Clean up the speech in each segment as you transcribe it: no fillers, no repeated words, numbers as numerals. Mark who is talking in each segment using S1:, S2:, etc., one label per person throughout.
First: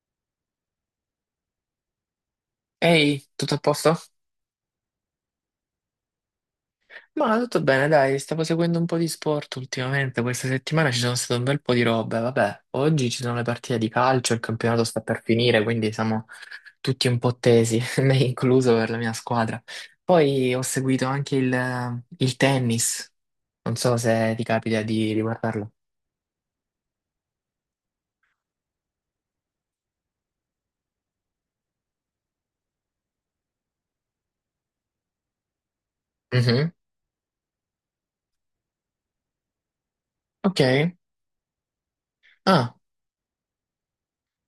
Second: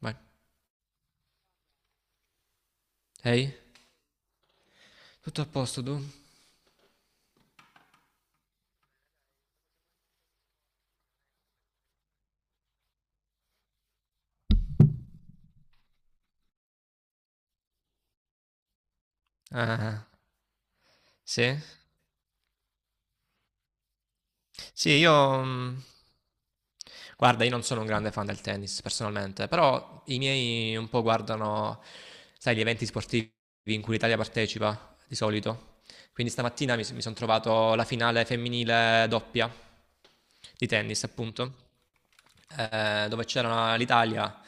S1: Vai.
S2: Ehi,
S1: Ehi? Hey?
S2: tutto a posto?
S1: Tutto a posto tu?
S2: Ma tutto bene, dai, stavo seguendo un po' di sport ultimamente. Questa settimana ci sono state un bel po' di robe, vabbè, oggi ci sono le partite di calcio, il campionato sta per finire, quindi siamo tutti un po' tesi, me incluso per la mia squadra.
S1: Ah,
S2: Poi ho seguito anche
S1: sì?
S2: il tennis, non so se ti capita
S1: Sì.
S2: di guardarlo.
S1: Guarda, io non sono un grande fan del tennis personalmente, però i miei un po' guardano, sai, gli eventi sportivi in cui l'Italia partecipa, di solito. Quindi
S2: Mhm.
S1: stamattina mi sono trovato la finale femminile doppia
S2: Ok,
S1: di tennis, appunto,
S2: ah,
S1: dove c'era l'Italia.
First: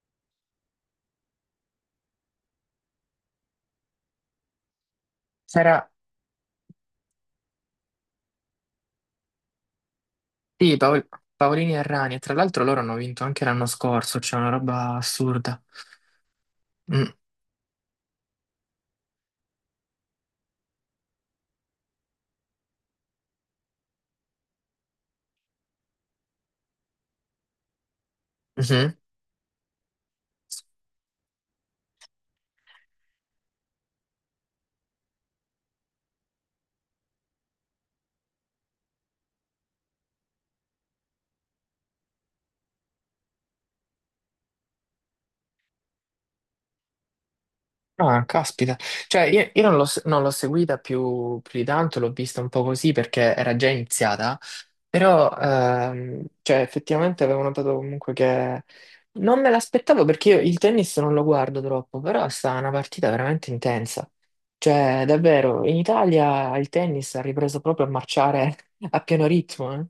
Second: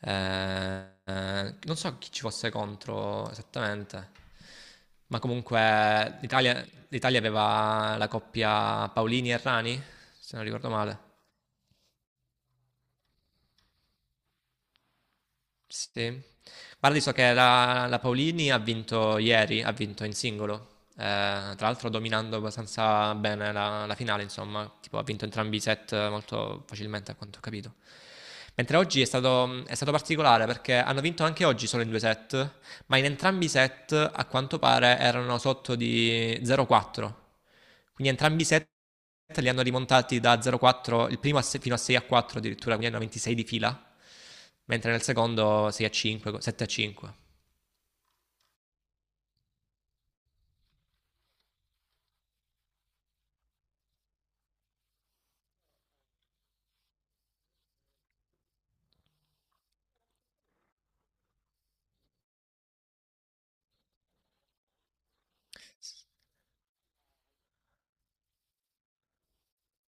S1: Non so chi ci fosse contro esattamente, ma
S2: sarà,
S1: comunque l'Italia aveva la coppia Paolini e Rani, se non ricordo
S2: sì.
S1: male.
S2: Paolini e Rani, e tra l'altro loro hanno vinto anche l'anno scorso, c'è una roba assurda.
S1: Sì. Guardi,
S2: Mm,
S1: so che la Paolini ha vinto ieri, ha vinto in singolo, tra l'altro dominando abbastanza bene la finale, insomma, tipo ha vinto entrambi i set molto facilmente a quanto ho capito. Mentre
S2: mhm.
S1: oggi è stato particolare perché hanno vinto anche oggi solo in due set, ma in entrambi i set a quanto pare erano sotto di 0,4. Quindi entrambi i set li hanno rimontati da 0,4, il primo a se- fino a 6 a 4 addirittura, quindi hanno 26 di fila, mentre nel secondo 6 a 5, 7 a 5.
S2: Ah, caspita. Cioè, io non l'ho seguita più di tanto, l'ho vista un po' così perché era già iniziata, però cioè, effettivamente avevo notato comunque che non me l'aspettavo perché io il tennis non lo guardo troppo, però è stata una partita veramente intensa. Cioè, davvero, in Italia il tennis ha ripreso proprio a marciare a pieno ritmo, eh.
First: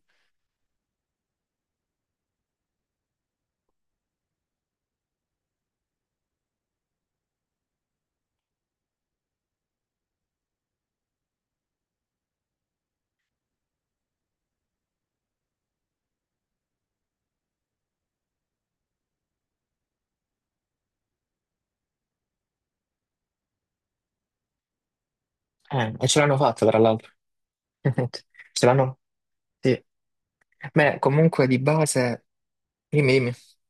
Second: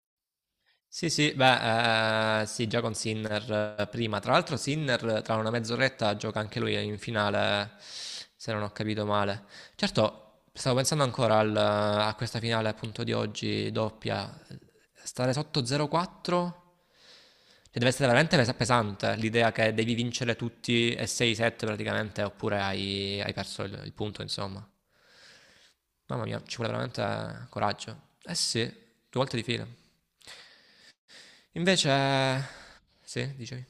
S1: Sì, sì, beh, sì, già con Sinner prima. Tra l'altro Sinner tra una mezz'oretta gioca anche lui in finale, se non ho capito male. Certo, stavo pensando ancora a questa finale appunto di oggi, doppia. Stare sotto 0-4, cioè deve essere veramente pesante l'idea che devi vincere tutti e 6-7 praticamente, oppure hai perso il punto, insomma.
S2: E ce
S1: Mamma
S2: l'hanno
S1: mia, ci
S2: fatta,
S1: vuole
S2: tra
S1: veramente
S2: l'altro.
S1: coraggio. Eh sì,
S2: Ce
S1: due
S2: l'hanno,
S1: volte di fila.
S2: sì. Beh, comunque di base,
S1: Invece.
S2: dimmi, dimmi.
S1: Sì, dicevi.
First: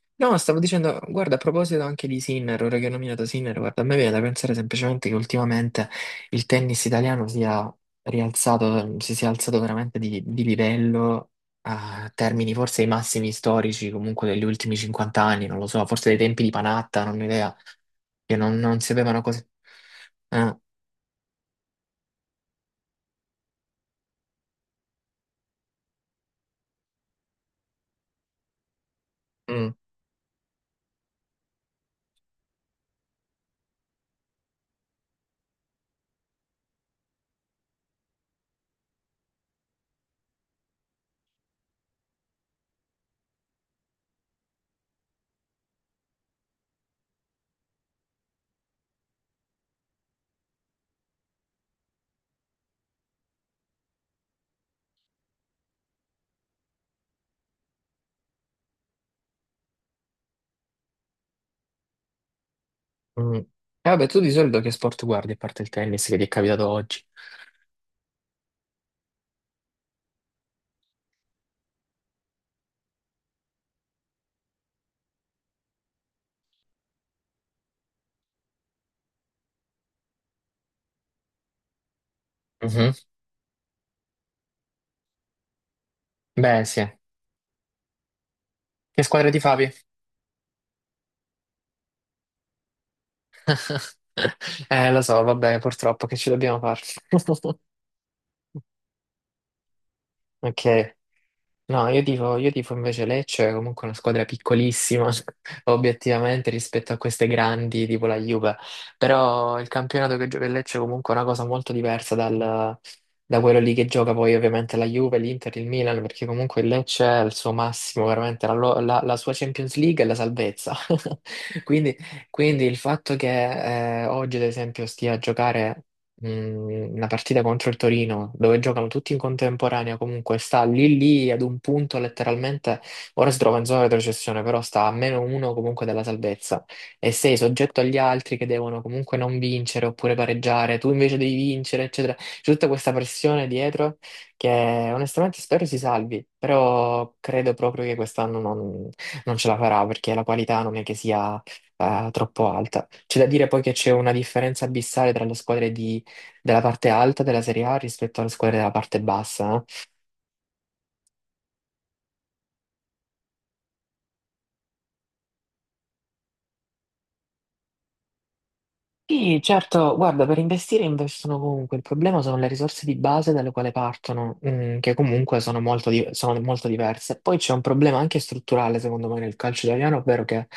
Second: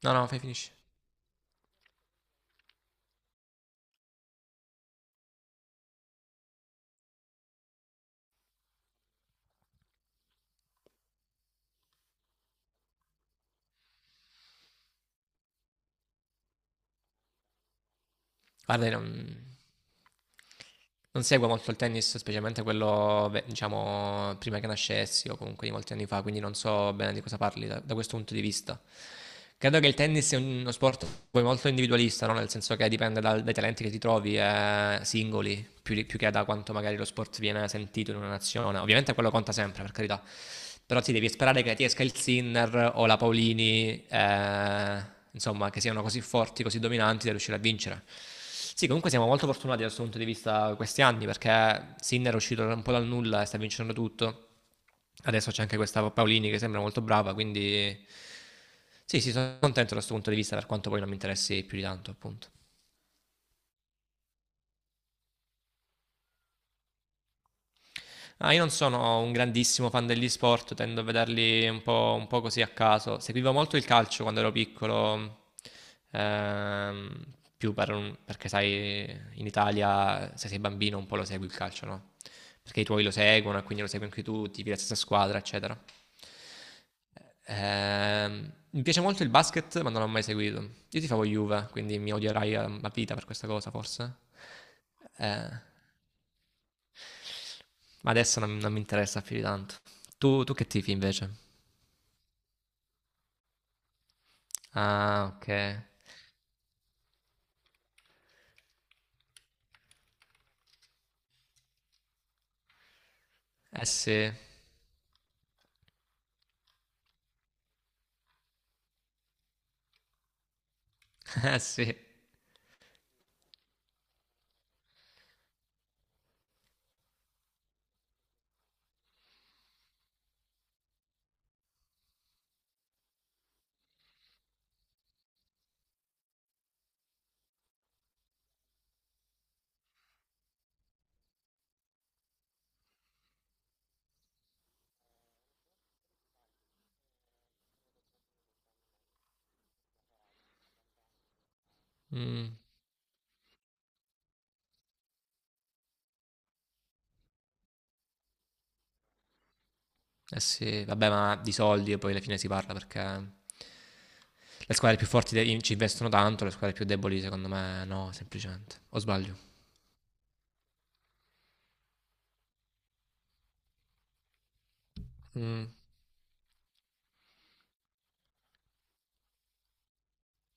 S1: No, no,
S2: No,
S1: fai
S2: stavo
S1: finisci.
S2: dicendo, guarda, a proposito anche di Sinner, ora che ho nominato Sinner, guarda, a me viene da pensare semplicemente che ultimamente il tennis italiano sia rialzato, si sia alzato veramente di livello a termini forse i massimi storici comunque degli ultimi 50 anni, non lo so, forse dei tempi di Panatta, non ho idea, che non
S1: Guarda,
S2: si
S1: io non,
S2: avevano cose... Ah,
S1: non seguo molto il tennis, specialmente quello, beh, diciamo, prima che nascessi o comunque di molti anni fa, quindi non so bene di cosa parli da questo punto di vista.
S2: mm,
S1: Credo che il tennis sia uno sport poi molto individualista, no? Nel senso che dipende dai talenti che ti trovi, singoli, più, più che da quanto magari lo sport viene sentito in una nazione. Ovviamente quello conta sempre, per carità. Però ti devi sperare che ti esca il Sinner o la Paolini, insomma, che siano così forti, così dominanti da riuscire a vincere. Sì, comunque siamo molto fortunati da questo punto di vista questi anni perché Sinner è uscito un po' dal nulla e sta vincendo tutto. Adesso c'è anche questa Paolini che sembra molto brava, quindi sì, sì, sono contento da questo punto di vista per quanto poi non mi interessi più di tanto, appunto.
S2: mm. E vabbè, tu di solito che sport guardi a parte il tennis che ti è capitato oggi?
S1: Ah, io non sono un grandissimo fan degli sport, tendo a vederli un po' così a caso. Seguivo molto il calcio quando ero piccolo, ehm, più perché sai, in Italia se sei bambino un po' lo segui il calcio, no? Perché i
S2: Mhm.
S1: tuoi lo seguono e quindi lo segui anche tu, tifi la stessa squadra, eccetera.
S2: Beh, sì.
S1: Mi piace
S2: Che
S1: molto il
S2: squadra ti favi?
S1: basket, ma non l'ho mai seguito. Io ti tifavo Juve, quindi mi odierai a vita per questa cosa, forse.
S2: Lo so, va
S1: Eh.
S2: bene, purtroppo che ci dobbiamo fare.
S1: Ma adesso non mi interessa più di tanto. Tu che tifi
S2: Ok.
S1: invece?
S2: No, io tifo invece Lecce, è comunque una squadra piccolissima,
S1: Ah, ok.
S2: obiettivamente, rispetto a queste grandi, tipo la Juve. Però il campionato che gioca il Lecce è comunque una cosa molto diversa da quello lì
S1: Eh
S2: che gioca
S1: sì,
S2: poi ovviamente la Juve, l'Inter, il Milan, perché comunque il Lecce è il suo massimo, veramente, la sua Champions League è la salvezza.
S1: eh
S2: Quindi,
S1: sì.
S2: quindi il fatto che oggi, ad esempio, stia a giocare la partita contro il Torino, dove giocano tutti in contemporanea, comunque sta lì lì ad un punto letteralmente, ora si trova in zona retrocessione, però sta a -1 comunque dalla salvezza e sei soggetto agli altri che devono comunque non vincere oppure pareggiare, tu invece devi vincere, eccetera. C'è tutta questa pressione dietro che onestamente spero si salvi, però credo proprio che quest'anno non ce la farà perché la qualità non è che sia troppo
S1: Mm,
S2: alta. C'è da dire poi che c'è una differenza abissale tra le squadre di della parte alta della Serie A rispetto alle squadre della parte bassa, eh.
S1: eh sì, vabbè, ma di soldi poi alla fine si parla perché le squadre più forti ci investono tanto, le squadre più deboli secondo me no, semplicemente. O sbaglio?
S2: Sì, certo, guarda, per investire investono comunque, il problema sono le risorse di base dalle quali partono, mm, che comunque sono
S1: Mm,
S2: molto, sono molto diverse. Poi c'è un problema anche strutturale, secondo me, nel calcio italiano, ovvero che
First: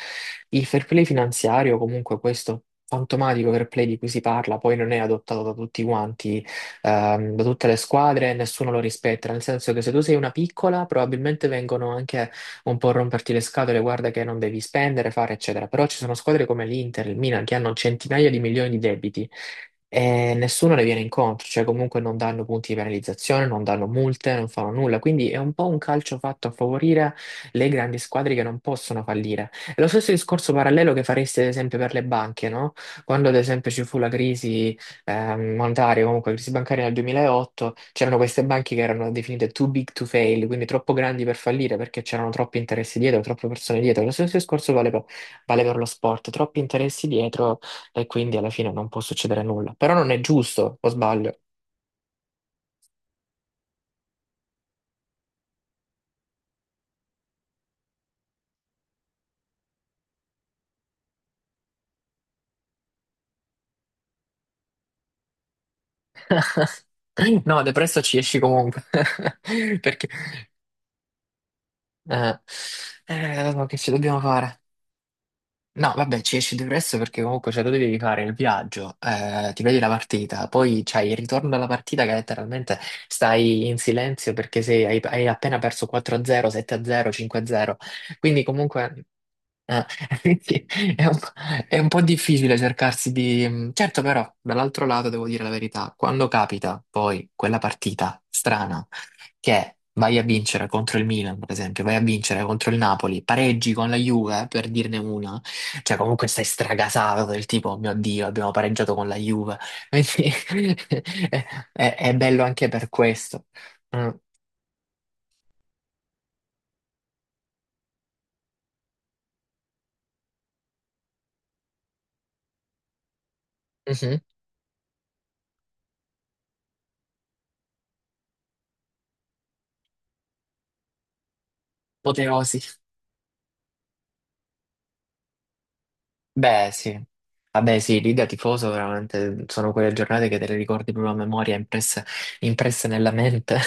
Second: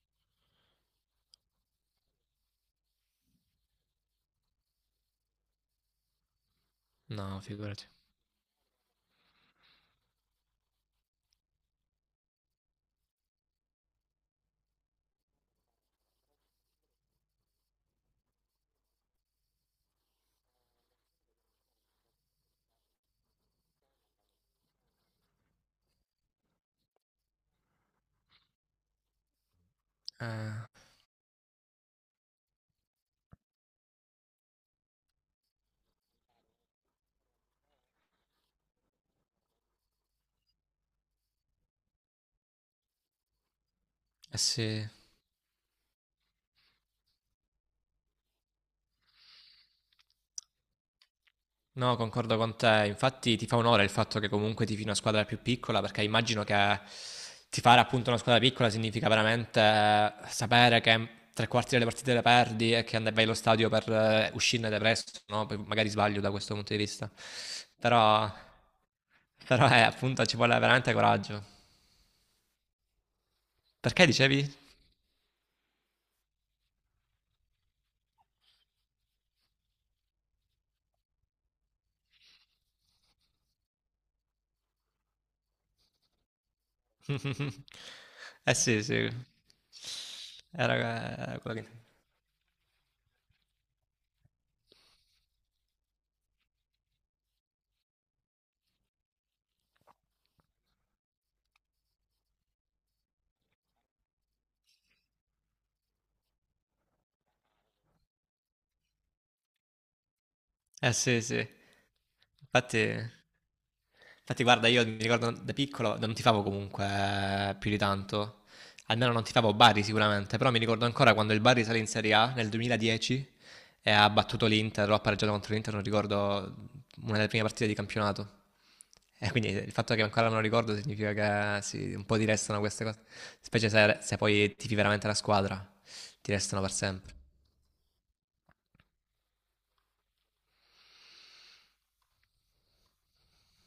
S2: il fair play finanziario, comunque questo fantomatico fair play di cui si parla, poi non è adottato da tutti quanti,
S1: no,
S2: da tutte le
S1: figurati.
S2: squadre, nessuno lo rispetta, nel senso che se tu sei una piccola, probabilmente vengono anche un po' romperti le scatole, guarda che non devi spendere, fare, eccetera. Però ci sono squadre come l'Inter, il Milan, che hanno centinaia di milioni di debiti e nessuno le viene incontro, cioè comunque non danno punti di penalizzazione, non danno multe, non fanno nulla. Quindi è un po' un calcio fatto a favorire le grandi squadre che non possono fallire. È lo stesso discorso
S1: Eh,
S2: parallelo che faresti ad esempio per le banche, no? Quando ad esempio ci fu la crisi monetaria, comunque la crisi bancaria nel 2008, c'erano queste banche che erano definite too big to fail, quindi troppo grandi per fallire perché c'erano troppi interessi dietro, troppe persone dietro. Lo stesso
S1: eh
S2: discorso
S1: sì.
S2: vale per lo sport, troppi interessi dietro e quindi alla fine non può succedere nulla. Però non è giusto, o sbaglio?
S1: No, concordo con te. Infatti ti fa onore il fatto che comunque tifi una squadra più piccola, perché immagino che tifare appunto una squadra piccola significa veramente sapere che tre quarti delle partite le perdi e che vai allo stadio per uscirne depresso, no? Poi magari sbaglio da questo punto di vista.
S2: No, depresso ci
S1: Però,
S2: esci comunque,
S1: però eh,
S2: perché...
S1: appunto ci vuole veramente coraggio.
S2: eh, che ci
S1: Perché
S2: dobbiamo
S1: dicevi?
S2: fare? No, vabbè, ci esci depresso perché comunque cioè, tu devi fare il viaggio, ti vedi la partita, poi c'hai il ritorno alla partita che letteralmente stai in silenzio perché hai appena perso 4-0, 7-0, 5-0. Quindi
S1: Eh sì,
S2: comunque
S1: sì.
S2: eh, quindi
S1: Era,
S2: è un, po'
S1: era quello che.
S2: è un po' difficile cercarsi di... Certo, però, dall'altro lato devo dire la verità, quando capita poi quella partita strana che vai a vincere contro il Milan, per esempio, vai a vincere contro il Napoli, pareggi con la Juve, per dirne una, cioè comunque stai stragasato del tipo, "Oh mio Dio, abbiamo pareggiato con la Juve." Quindi
S1: Eh sì,
S2: è,
S1: sì.
S2: è bello anche
S1: Infatti...
S2: per questo. Mm.
S1: Infatti, guarda, io mi ricordo da piccolo non tifavo comunque più di tanto. Almeno non tifavo Bari sicuramente, però mi ricordo ancora quando il Bari sale in Serie A nel 2010 e ha
S2: Mhm.
S1: battuto l'Inter, o ha pareggiato contro l'Inter, non ricordo, una delle prime partite di campionato. E quindi il fatto che ancora me lo ricordo significa che sì, un po' ti restano
S2: Apoteosi.
S1: queste cose, specie se poi tifi veramente la squadra, ti restano
S2: Beh,
S1: per
S2: sì.
S1: sempre.
S2: Vabbè, sì, lì da tifoso veramente sono quelle giornate che te le ricordi proprio a memoria, impresse nella mente.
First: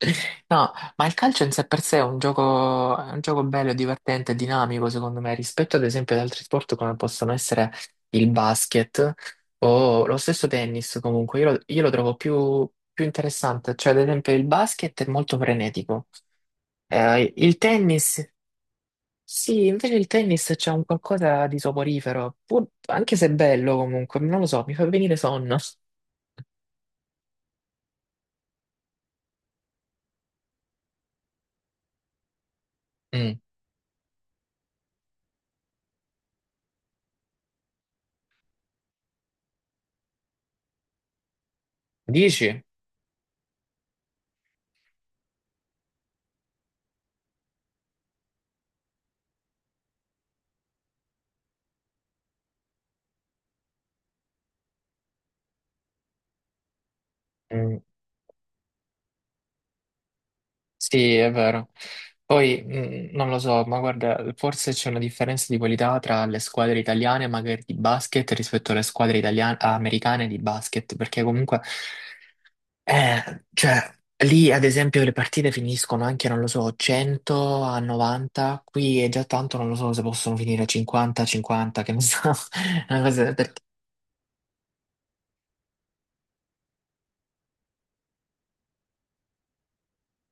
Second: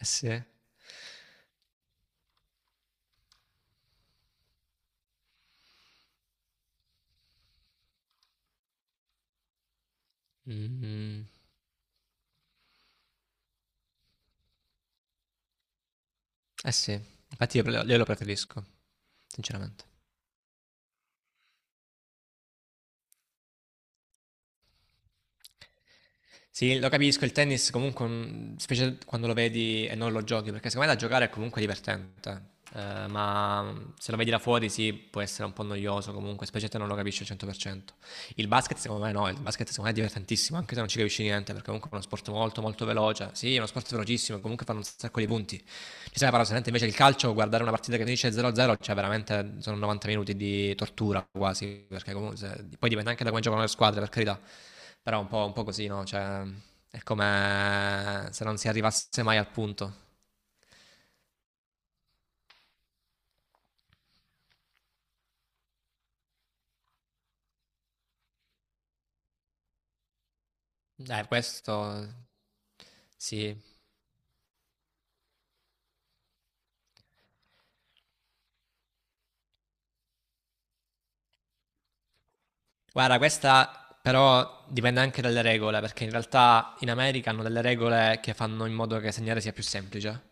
S1: Eh sì.
S2: No, ma il calcio in sé per sé è un gioco bello, divertente, dinamico, secondo me, rispetto ad esempio ad altri sport come possono essere il basket o lo stesso tennis,
S1: Mm,
S2: comunque. Io lo trovo più interessante, cioè ad esempio il basket è molto frenetico.
S1: eh sì,
S2: Il
S1: infatti io lo
S2: tennis.
S1: preferisco,
S2: Sì,
S1: sinceramente.
S2: invece il tennis c'è un qualcosa di soporifero, anche se è bello comunque, non lo so, mi fa venire sonno.
S1: Sì, lo capisco, il tennis comunque, specie quando lo vedi e non lo giochi, perché secondo me da giocare è comunque divertente.
S2: Mm.
S1: Ma se lo vedi da fuori sì, può essere un po' noioso comunque, specie se non lo capisci al 100%. Il basket secondo me no, il basket secondo me è divertentissimo, anche se non ci capisci niente, perché comunque è uno sport molto
S2: Dici?
S1: molto veloce. Sì, è uno sport velocissimo, comunque fanno un sacco di punti. Bisogna parlare solamente invece il calcio, guardare una partita che finisce 0-0, cioè veramente sono 90 minuti di tortura quasi, perché comunque poi dipende anche da come giocano le squadre, per carità, però è un po' così, no? Cioè, è
S2: Mm.
S1: come se non si arrivasse mai al punto.
S2: Sì, è vero. Poi mm, non lo so, ma guarda, forse c'è una differenza di qualità tra le squadre italiane magari di basket rispetto alle squadre italiane, americane di basket, perché comunque
S1: Questo
S2: eh,
S1: sì.
S2: cioè, lì ad esempio le partite finiscono anche, non lo so, 100 a 90, qui è già tanto, non lo so se possono finire 50 a 50, che ne so. Una
S1: Guarda,
S2: cosa
S1: questa però dipende anche dalle regole, perché in realtà in America hanno delle regole che fanno in modo che segnare sia più semplice.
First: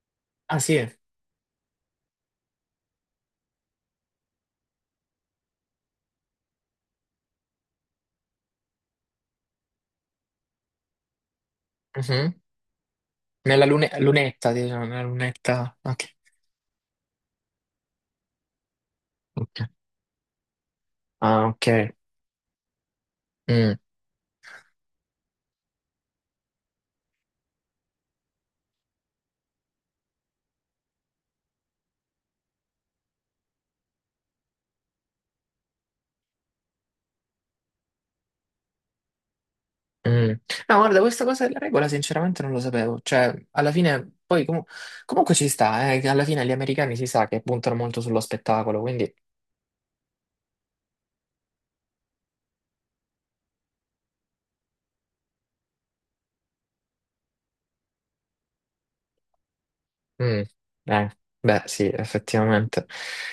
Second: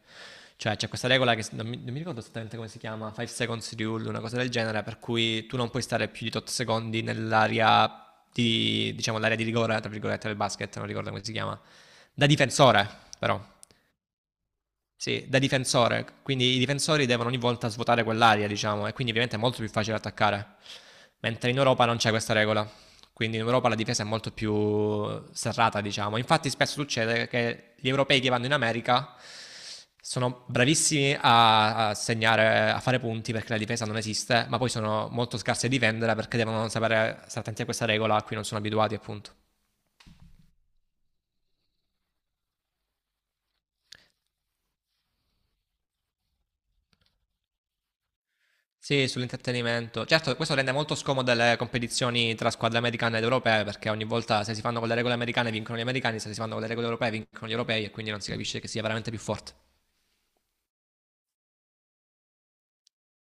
S2: ah sì,
S1: Cioè, c'è questa regola che non mi ricordo esattamente come si chiama, 5 seconds rule, una cosa del genere, per cui tu non puoi stare più di tot secondi nell'area di, diciamo, l'area di rigore, tra virgolette, del basket, non ricordo come si chiama, da
S2: mhm.
S1: difensore, però.
S2: Lunetta, diciamo, nella
S1: Sì, da
S2: lunetta.
S1: difensore,
S2: Ok.
S1: quindi i difensori devono ogni volta svuotare quell'area, diciamo, e quindi ovviamente è molto
S2: Ok.
S1: più facile attaccare.
S2: Ah,
S1: Mentre in Europa
S2: ok.
S1: non c'è questa regola, quindi in Europa
S2: Mm,
S1: la difesa è molto più serrata, diciamo. Infatti spesso succede che gli europei che vanno in America sono bravissimi a segnare, a fare punti perché la difesa non esiste, ma poi sono molto scarsi a difendere perché devono sapere stare attenti a questa regola a cui non sono abituati, appunto.
S2: mm. No, guarda, questa cosa della regola sinceramente non lo sapevo. Cioè, alla fine, poi comunque ci sta, che alla fine gli americani si sa che puntano molto sullo spettacolo,
S1: Sì,
S2: quindi...
S1: sull'intrattenimento. Certo, questo rende molto scomode le competizioni tra squadre americane ed europee, perché ogni volta se si fanno con le regole americane vincono gli americani, se si fanno con le regole europee vincono gli europei e quindi non si capisce che sia veramente più forte.
S2: Mm, eh, beh, sì, effettivamente.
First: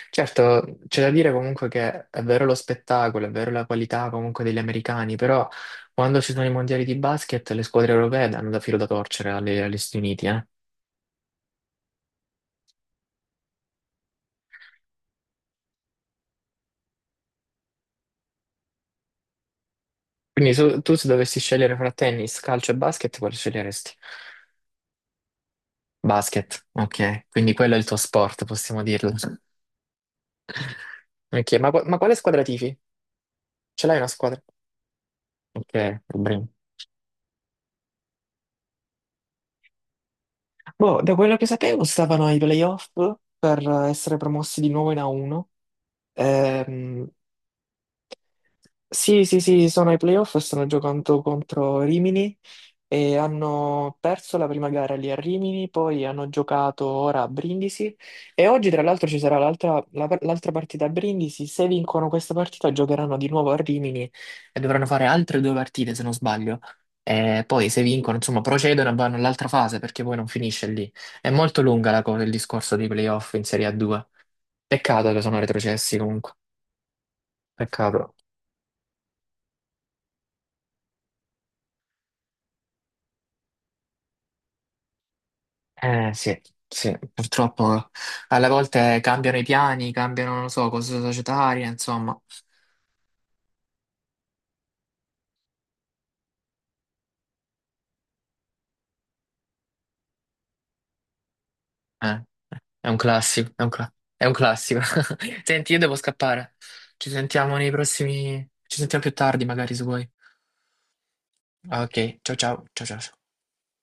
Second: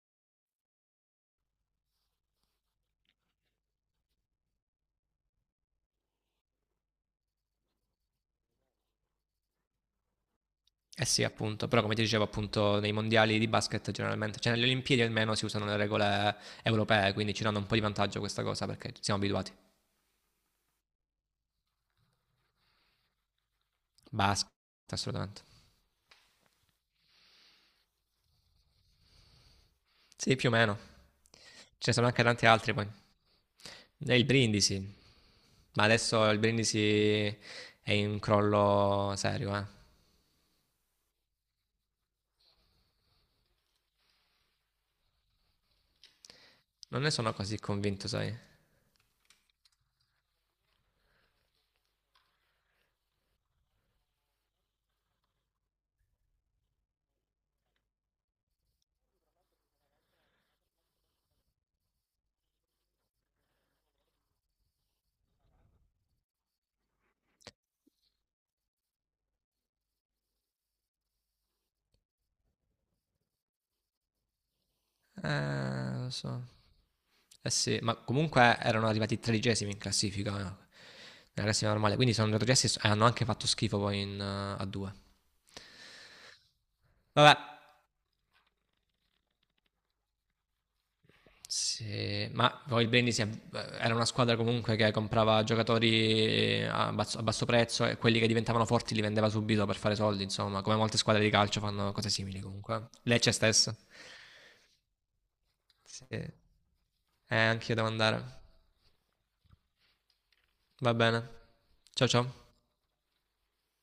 S2: Certo, c'è da dire comunque che è vero lo spettacolo, è vero la qualità comunque degli americani, però quando ci sono i mondiali di basket le squadre europee danno da filo da torcere agli Stati Uniti, eh.
S1: Eh sì, appunto, però come ti dicevo, appunto, nei mondiali di basket generalmente, cioè nelle Olimpiadi almeno si usano le regole europee, quindi ci danno un po' di vantaggio questa cosa perché siamo abituati.
S2: Quindi tu se dovessi scegliere fra tennis, calcio e basket, quale sceglieresti?
S1: Basket, assolutamente.
S2: Basket, ok. Quindi quello è il tuo sport, possiamo dirlo.
S1: Sì, più o meno.
S2: Ok,
S1: Ce ne
S2: ma
S1: sono
S2: quale
S1: anche
S2: squadra
S1: tanti altri
S2: tifi?
S1: poi.
S2: Ce l'hai una
S1: Nel
S2: squadra?
S1: Brindisi. Ma
S2: Ok,
S1: adesso il
S2: Brim.
S1: Brindisi è in crollo serio, eh.
S2: Boh, da quello che sapevo stavano ai playoff per essere promossi di nuovo in A1.
S1: Non
S2: Ehm,
S1: ne sono così convinto, sai.
S2: sì, sì, sì, sono ai playoff, stanno giocando contro Rimini e hanno perso la prima gara lì a Rimini, poi hanno giocato ora a Brindisi e oggi tra l'altro ci sarà l'altra partita a Brindisi, se vincono questa partita giocheranno di nuovo a Rimini e dovranno fare altre due partite se non sbaglio. E poi se vincono, insomma, procedono e vanno all'altra fase perché poi non finisce lì. È molto lunga la cosa, il discorso dei playoff in Serie A2. Peccato che sono retrocessi
S1: Lo
S2: comunque,
S1: so. Eh sì, ma
S2: peccato.
S1: comunque erano arrivati tredicesimi in classifica, nella classifica normale. Quindi sono retrocessi e hanno anche fatto schifo poi in, a due.
S2: Eh sì, sì,
S1: Vabbè.
S2: purtroppo alle volte cambiano i piani, cambiano, non lo so, cose societarie, insomma.
S1: Sì, ma poi il Brindisi era una squadra comunque che comprava giocatori a basso prezzo e quelli che diventavano forti li vendeva subito per fare soldi, insomma, come molte squadre di calcio fanno cose
S2: Eh,
S1: simili comunque. Eh.
S2: è un,
S1: Lecce
S2: classico, è un,
S1: stessa.
S2: è un classico. Senti, io devo
S1: Sì.
S2: scappare. Ci sentiamo nei
S1: Anch'io devo andare.
S2: prossimi... Ci sentiamo più tardi, magari, se vuoi.
S1: Va bene.
S2: Ok,
S1: Ciao ciao.
S2: ciao ciao, ciao ciao.